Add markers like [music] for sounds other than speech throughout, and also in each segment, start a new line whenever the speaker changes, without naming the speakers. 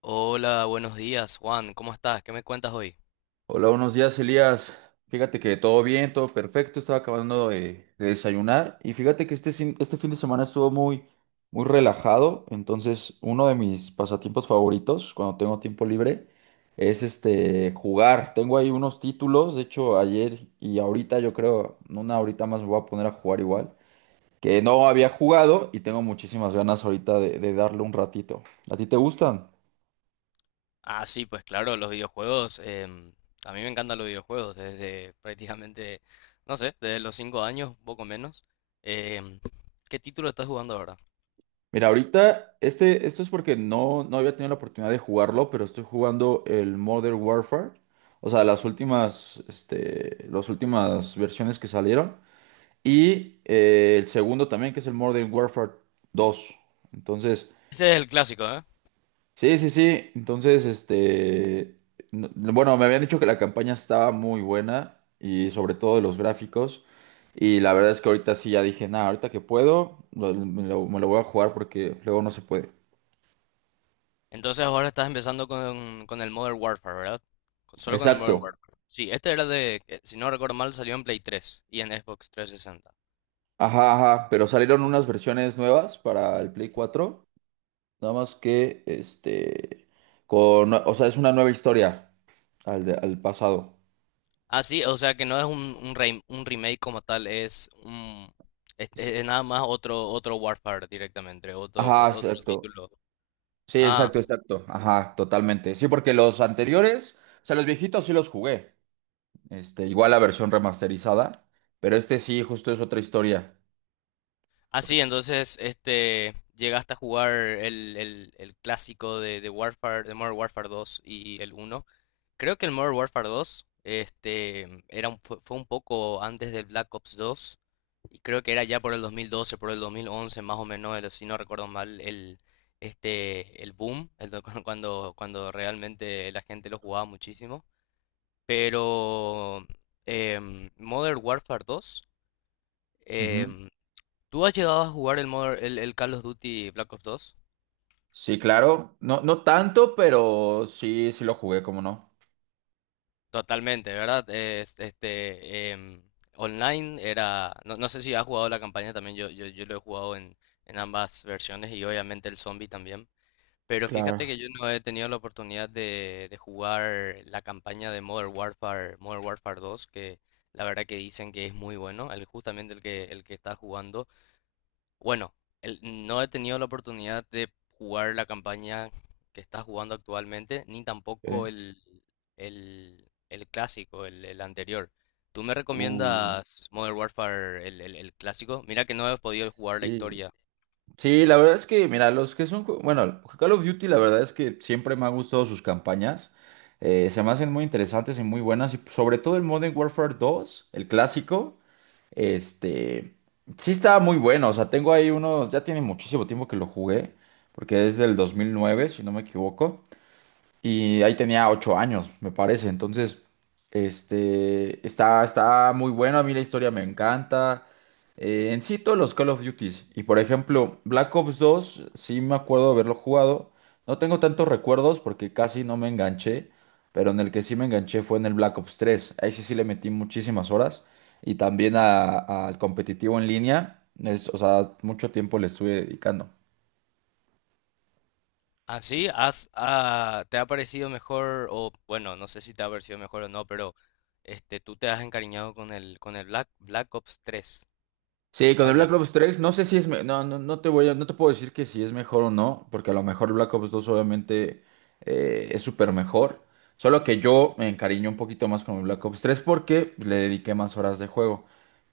Hola, buenos días, Juan. ¿Cómo estás? ¿Qué me cuentas hoy?
Hola, buenos días, Elías. Fíjate que todo bien, todo perfecto. Estaba acabando de desayunar y fíjate que este fin de semana estuvo muy relajado. Entonces, uno de mis pasatiempos favoritos cuando tengo tiempo libre es jugar. Tengo ahí unos títulos. De hecho, ayer y ahorita, yo creo, en una horita más me voy a poner a jugar igual, que no había jugado y tengo muchísimas ganas ahorita de darle un ratito. ¿A ti te gustan?
Ah, sí, pues claro, los videojuegos. A mí me encantan los videojuegos desde prácticamente, no sé, desde los 5 años, un poco menos. Em, ¿Qué título estás jugando ahora?
Mira, ahorita, esto es porque no había tenido la oportunidad de jugarlo, pero estoy jugando el Modern Warfare, o sea, las últimas, las últimas versiones que salieron, y el segundo también, que es el Modern Warfare dos. Entonces,
Ese es el clásico, ¿eh?
sí, entonces, bueno, me habían dicho que la campaña estaba muy buena, y sobre todo de los gráficos, y la verdad es que ahorita sí ya dije, nada, ahorita que puedo, lo- me lo me lo voy a jugar porque luego no se puede.
Entonces ahora estás empezando con el Modern Warfare, ¿verdad? Solo con el
Exacto.
Modern Warfare. Sí, este era de, si no recuerdo mal, salió en Play 3 y en Xbox 360.
Ajá, ajá. Pero salieron unas versiones nuevas para el Play 4. Nada más que, con, o sea, es una nueva historia al pasado.
Ah, sí, o sea que no es un remake como tal, es un, es,
Sí,
es nada más otro Warfare directamente,
ajá,
otro
exacto.
título.
Sí,
Ah,
exacto. Ajá, totalmente. Sí, porque los anteriores, o sea, los viejitos sí los jugué. Igual la versión remasterizada. Pero este sí, justo es otra historia.
ah,
Por-
sí, entonces este llegaste a jugar el clásico de Warfare, de Modern Warfare dos y el uno. Creo que el Modern Warfare 2, era fue un poco antes del Black Ops 2, y creo que era ya por el 2012, por el 2011 más o menos. Si no recuerdo mal, el boom, [laughs] cuando realmente la gente lo jugaba muchísimo. Pero Modern Warfare 2,
Ujú.
em, ¿tú has llegado a jugar el Call of Duty Black Ops 2?
Sí, claro. No, no tanto, pero sí, sí lo jugué, como no.
Totalmente, ¿verdad? Online era, no sé si has jugado la campaña también. Yo lo he jugado en, ambas versiones, y obviamente el zombie también, pero fíjate
Claro.
que yo no he tenido la oportunidad de jugar la campaña de Modern Warfare, que la verdad, que dicen que es muy bueno, justamente el que está jugando. Bueno, el- no he tenido la oportunidad de jugar la campaña que está jugando actualmente, ni tampoco
Ok.
el clásico, el anterior. ¿Tú me
Uh,
recomiendas Modern Warfare, el clásico? Mira que no he podido jugar la
sí.
historia.
Sí, la verdad es que, mira, los que son, bueno, Call of Duty, la verdad es que siempre me han gustado sus campañas. Se me hacen muy interesantes y muy buenas. Y sobre todo el Modern Warfare dos, el clásico, este, sí está muy bueno. O sea, tengo ahí unos, ya tiene muchísimo tiempo que lo jugué, porque es del 2009, si no me equivoco, y ahí tenía ocho años, me parece. Entonces, está muy bueno, a mí la historia me encanta. En sí, todos los Call of Duties. Y por ejemplo, Black Ops dos sí me acuerdo de haberlo jugado. No tengo tantos recuerdos porque casi no me enganché, pero en el que sí me enganché fue en el Black Ops tres. Ahí sí, sí le metí muchísimas horas. Y también al competitivo en línea, es, o sea, mucho tiempo le estuve dedicando.
¿Así? ¿Te ha parecido mejor? O bueno, no sé si te ha parecido mejor o no, pero tú te has encariñado con el Black Ops tres.
Sí, con el
Vaya.
Black Ops tres no sé si es, no te voy a, no te puedo decir que si es mejor o no, porque a lo mejor el Black Ops dos obviamente es súper mejor, solo que yo me encariñé un poquito más con el Black Ops tres porque le dediqué más horas de juego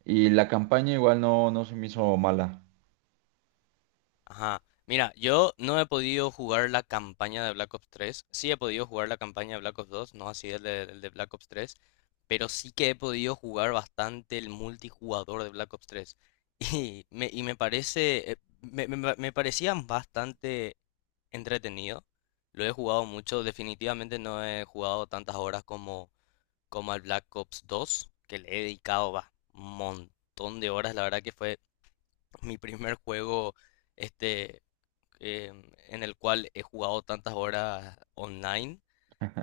y la campaña igual no se me hizo mala.
Ajá. Mira, yo no he podido jugar la campaña de Black Ops 3. Sí he podido jugar la campaña de Black Ops 2, no así el de Black Ops 3. Pero sí que he podido jugar bastante el multijugador de Black Ops 3. [laughs] Y me parece. Me parecían bastante entretenido. Lo he jugado mucho. Definitivamente no he jugado tantas horas como al Black Ops 2, que le he dedicado va, un montón de horas. La verdad que fue mi primer juego. Este, eh, en el cual he jugado tantas horas online.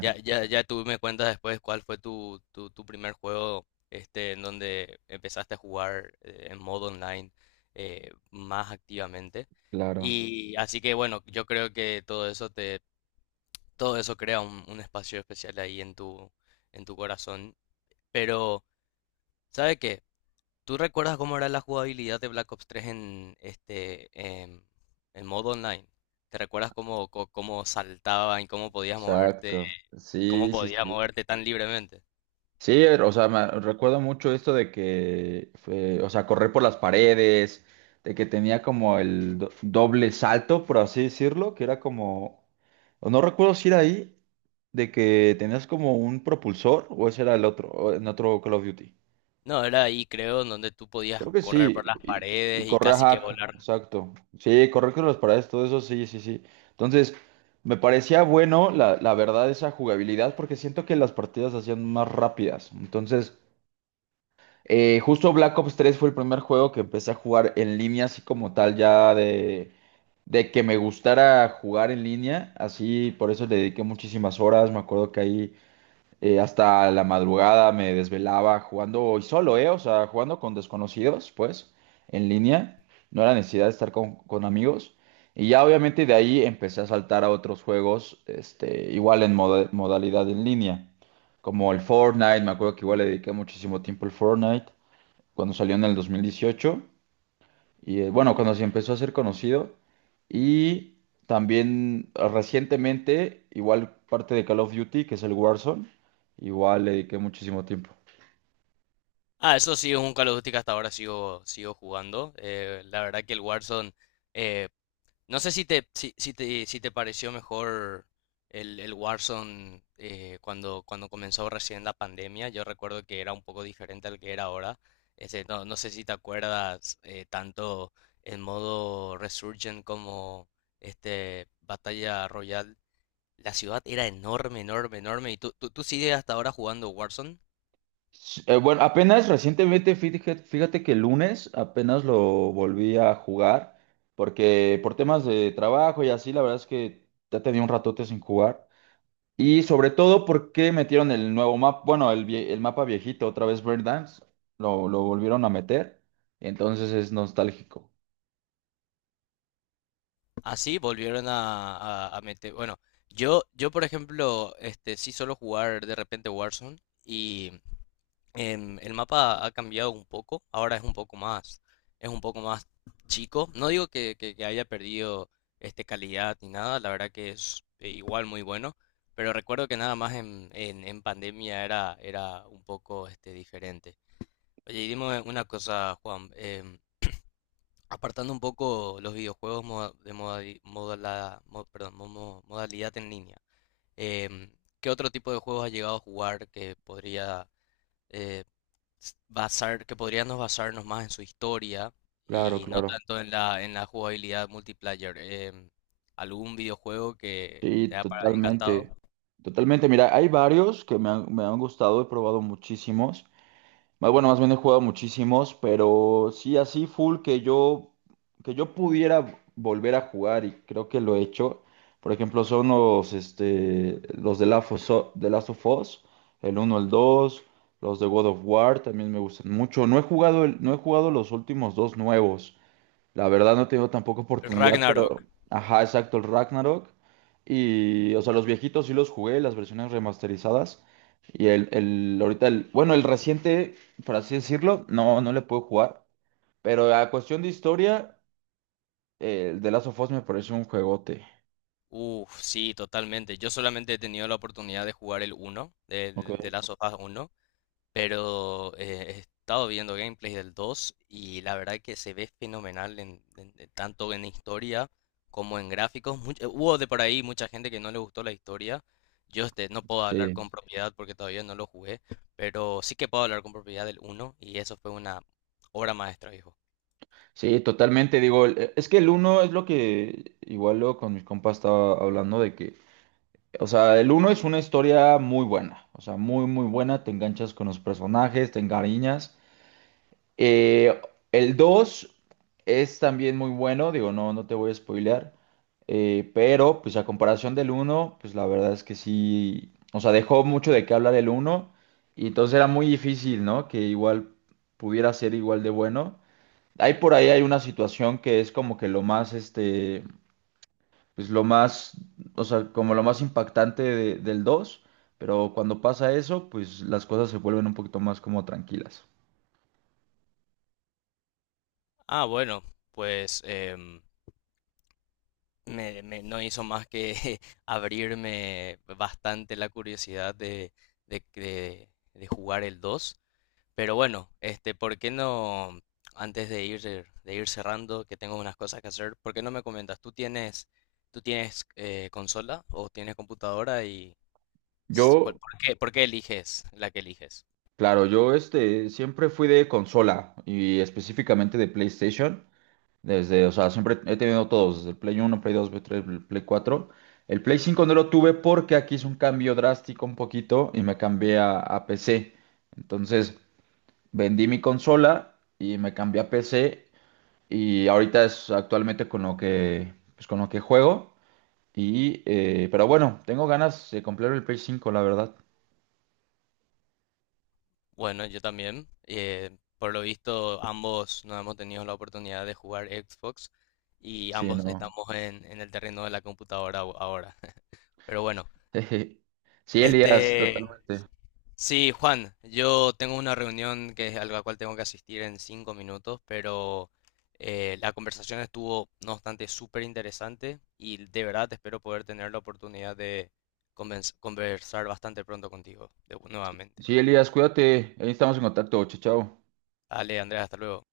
Ya, ya, ya tú me cuentas después cuál fue tu primer juego, en donde empezaste a jugar, en modo online, más activamente.
Claro,
Y así que bueno, yo creo que todo eso crea un espacio especial ahí en tu corazón. Pero, ¿sabe qué? ¿Tú recuerdas cómo era la jugabilidad de Black Ops 3 en em, en modo online? ¿Te recuerdas cómo saltaban y
exacto.
cómo
Sí, sí,
podías
sí.
moverte tan libremente?
Sí, o sea, me recuerdo mucho esto de que, o sea, correr por las paredes, de que tenía como el doble salto, por así decirlo, que era como, o no recuerdo si era ahí, de que tenías como un propulsor, o ese era el otro, o en otro Call of Duty.
No, era ahí creo en donde tú podías
Creo que
correr
sí,
por las
y
paredes y
correr,
casi que
ajá,
volar.
exacto. Sí, correr por las paredes, todo eso, sí, sí, sí. Entonces, me parecía bueno, la verdad, esa jugabilidad, porque siento que las partidas se hacían más rápidas. Entonces... Justo Black Ops 3 fue el primer juego que empecé a jugar en línea, así como tal, ya de que me gustara jugar en línea, así por eso le dediqué muchísimas horas, me acuerdo que ahí hasta la madrugada me desvelaba jugando y solo, ¿eh? O sea, jugando con desconocidos, pues, en línea, no era necesidad de estar con amigos. Y ya obviamente de ahí empecé a saltar a otros juegos, igual en modalidad en línea, como el Fortnite, me acuerdo que igual le dediqué muchísimo tiempo al Fortnite cuando salió en el 2018, y bueno, cuando se empezó a ser conocido, y también recientemente, igual parte de Call of Duty, que es el Warzone, igual le dediqué muchísimo tiempo.
Ah, eso sí es un Call of Duty que hasta ahora sigo jugando. La verdad que el Warzone, eh, no sé si te pareció mejor el Warzone cuando comenzó recién la pandemia. Yo recuerdo que era un poco diferente al que era ahora. Ese, no sé si te acuerdas, tanto el modo Resurgent como este Batalla Royal. La ciudad era enorme, enorme, enorme. ¿Y tú sigues hasta ahora jugando Warzone?
Bueno, apenas recientemente, fíjate que el lunes apenas lo volví a jugar, porque por temas de trabajo y así, la verdad es que ya tenía un ratote sin jugar. Y sobre todo, ¿por qué metieron el nuevo mapa? Bueno, el mapa viejito, otra vez Breakdance, lo volvieron a meter. Entonces es nostálgico.
Así volvieron a, a meter. Bueno, yo por ejemplo, sí suelo jugar de repente Warzone. El mapa ha cambiado un poco, ahora es es un poco más chico. No digo que haya perdido calidad ni nada, la verdad que es, igual muy bueno, pero recuerdo que nada más en, en pandemia era un poco diferente. Oye, y dime una cosa, Juan, apartando un poco los videojuegos, moda- de modali- modala- mo- perdón, modalidad en línea. em, ¿Qué otro tipo de juegos has llegado a jugar que podría, eh, basar, que podríamos basarnos más en su historia
Claro,
y no
claro.
tanto en la jugabilidad multiplayer? ¿Algún videojuego que te
Sí,
ha
totalmente.
encantado?
Totalmente. Mira, hay varios que me me han gustado, he probado muchísimos. Más bueno, más bien he jugado muchísimos, pero sí, así full que yo pudiera volver a jugar y creo que lo he hecho. Por ejemplo, son los, los de Last of Us, de Last of Us, el uno, el dos. Los de God of War también me gustan mucho. No he jugado, no he jugado los últimos dos nuevos, la verdad no he tenido tampoco
El
oportunidad,
Ragnarok.
pero ajá, exacto, el Ragnarok. Y, o sea, los viejitos sí los jugué, las versiones remasterizadas. Ahorita el, bueno, el reciente, por así decirlo, no le puedo jugar. Pero a cuestión de historia, el de Last of Us me parece un juegote.
Uf, sí, totalmente. Yo solamente he tenido la oportunidad de jugar el uno de
Ok.
Last of Us 1. Pero he estado viendo gameplays del 2, y la verdad que se ve fenomenal en tanto en historia como en gráficos. Hubo de por ahí mucha gente que no le gustó la historia. Yo no puedo hablar
Sí,
con propiedad porque todavía no lo jugué, pero sí que puedo hablar con propiedad del 1, y eso fue una obra maestra, hijo.
sí, totalmente. Digo, es que el uno es lo que igual luego con mis compas estaba hablando de que, o sea, el uno es una historia muy buena, o sea, muy buena, te enganchas con los personajes, te encariñas. Eh, el 2 es también muy bueno, digo, no te voy a spoilear, pero pues a comparación del uno, pues la verdad es que sí, o sea, dejó mucho de qué hablar el uno y entonces era muy difícil, ¿no? Que igual pudiera ser igual de bueno. Hay una situación que es como que lo más, pues lo más, o sea, como lo más impactante del dos, pero cuando pasa eso, pues las cosas se vuelven un poquito más como tranquilas.
Ah, bueno, pues no hizo más que [laughs] abrirme bastante la curiosidad de jugar el 2. Pero bueno, ¿por qué no, antes de ir cerrando, que tengo unas cosas que hacer, por qué no me comentas? Tú tienes consola o tienes computadora? Y,
Yo,
por qué eliges la que eliges?
claro, yo siempre fui de consola y específicamente de PlayStation, desde, o sea, siempre he tenido todos, desde el Play uno, Play dos, Play tres, Play cuatro. El Play cinco no lo tuve porque aquí hice un cambio drástico un poquito y me cambié a PC. Entonces, vendí mi consola y me cambié a PC. Y ahorita es actualmente con lo que, pues con lo que juego. Y, pero bueno, tengo ganas de comprar el Play 5, la verdad.
Bueno, yo también. Por lo visto, ambos no hemos tenido la oportunidad de jugar Xbox, y
Sí,
ambos
no.
estamos en, el terreno de la computadora ahora. [laughs] Pero bueno,
[laughs] Sí, Elías,
este,
totalmente.
sí, Juan, yo tengo una reunión que es a la cual tengo que asistir en 5 minutos, pero la conversación estuvo, no obstante, súper interesante, y de verdad espero poder tener la oportunidad de conversar bastante pronto contigo, nuevamente.
Sí, Elías, cuídate. Ahí estamos en contacto. Chao, chao.
Dale, Andrea, hasta luego.